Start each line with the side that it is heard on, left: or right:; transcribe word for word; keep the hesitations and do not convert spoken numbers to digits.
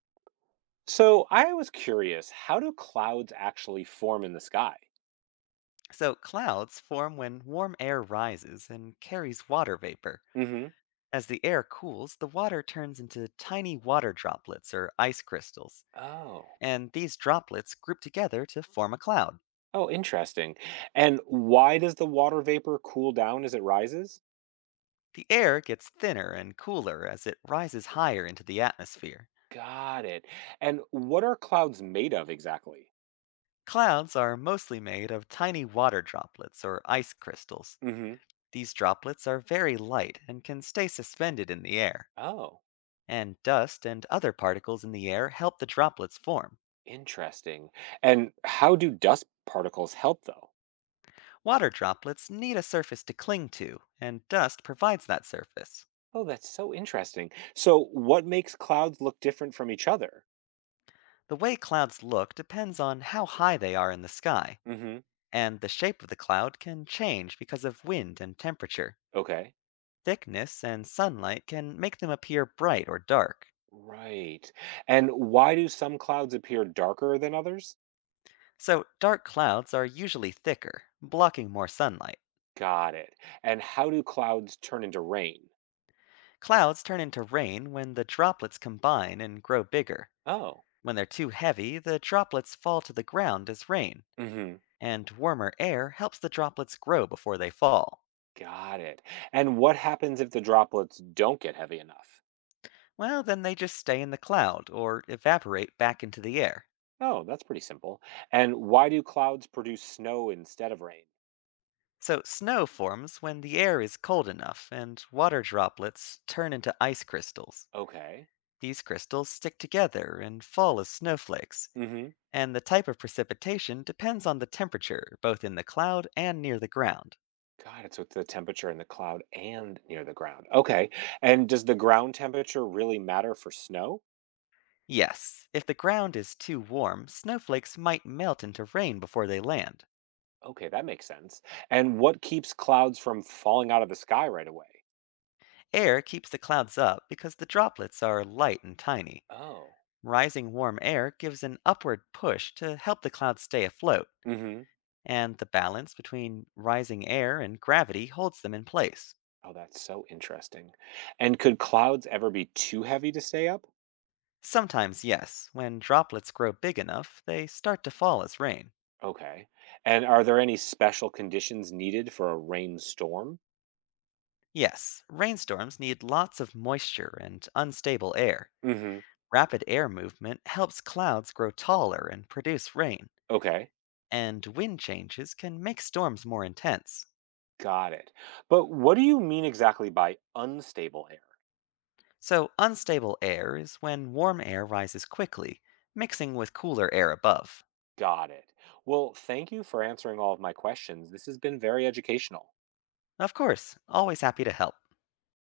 right: So I was curious, how do clouds actually form in the sky?
left: So, clouds form when warm air rises and carries water vapor.
right: Hmm.
left: As the air cools, the water turns into tiny water droplets or ice crystals,
right: Oh.
left: and these droplets group together to form a cloud.
right: Oh, interesting. And why does the water vapor cool down as it rises?
left: The air gets thinner and cooler as it rises higher into the atmosphere.
right: Got it. And what are clouds made of exactly?
left: Clouds are mostly made of tiny water droplets or ice crystals.
right: Hmm.
left: These droplets are very light and can stay suspended in the air,
right: Oh,
left: and dust and other particles in the air help the droplets form.
right: interesting. And how do dust particles help though?
left: Water droplets need a surface to cling to, and dust provides that surface.
right: Oh, that's so interesting. So what makes clouds look different from each other?
left: The way clouds look depends on how high they are in the sky,
right: Hmm.
left: and the shape of the cloud can change because of wind and temperature.
right: Okay.
left: Thickness and sunlight can make them appear bright or dark.
right: Right. And why do some clouds appear darker than others?
left: So, dark clouds are usually thicker, blocking more sunlight.
right: Got it. And how do clouds turn into rain?
left: Clouds turn into rain when the droplets combine and grow bigger.
right: Oh.
left: When they're too heavy, the droplets fall to the ground as rain,
right: Hmm.
left: and warmer air helps the droplets grow before they fall.
right: Got it. And what happens if the droplets don't get heavy enough?
left: Well, then they just stay in the cloud or evaporate back into the air.
right: Oh, that's pretty simple. And why do clouds produce snow instead of rain?
left: So, snow forms when the air is cold enough and water droplets turn into ice crystals.
right: Okay.
left: These crystals stick together and fall as snowflakes,
right: Hmm.
left: and the type of precipitation depends on the temperature both in the cloud and near the ground.
right: Got it. So it's the temperature in the cloud and near the ground. Okay. And does the ground temperature really matter for snow?
left: Yes, if the ground is too warm, snowflakes might melt into rain before they land.
right: Okay, that makes sense. And what keeps clouds from falling out of the sky right away?
left: Air keeps the clouds up because the droplets are light and tiny.
right: Oh.
left: Rising warm air gives an upward push to help the clouds stay afloat,
right: Hmm.
left: and the balance between rising air and gravity holds them in place.
right: Oh, that's so interesting. And could clouds ever be too heavy to stay up?
left: Sometimes, yes, when droplets grow big enough, they start to fall as rain.
right: Okay. And are there any special conditions needed for a rainstorm?
left: Yes, rainstorms need lots of moisture and unstable air.
right: Hmm.
left: Rapid air movement helps clouds grow taller and produce rain,
right: Okay.
left: and wind changes can make storms more intense.
right: Got it. But what do you mean exactly by unstable air?
left: So, unstable air is when warm air rises quickly, mixing with cooler air above.
right: Got it. Well, thank you for answering all of my questions. This has been very educational.
left: Of course, always happy to help.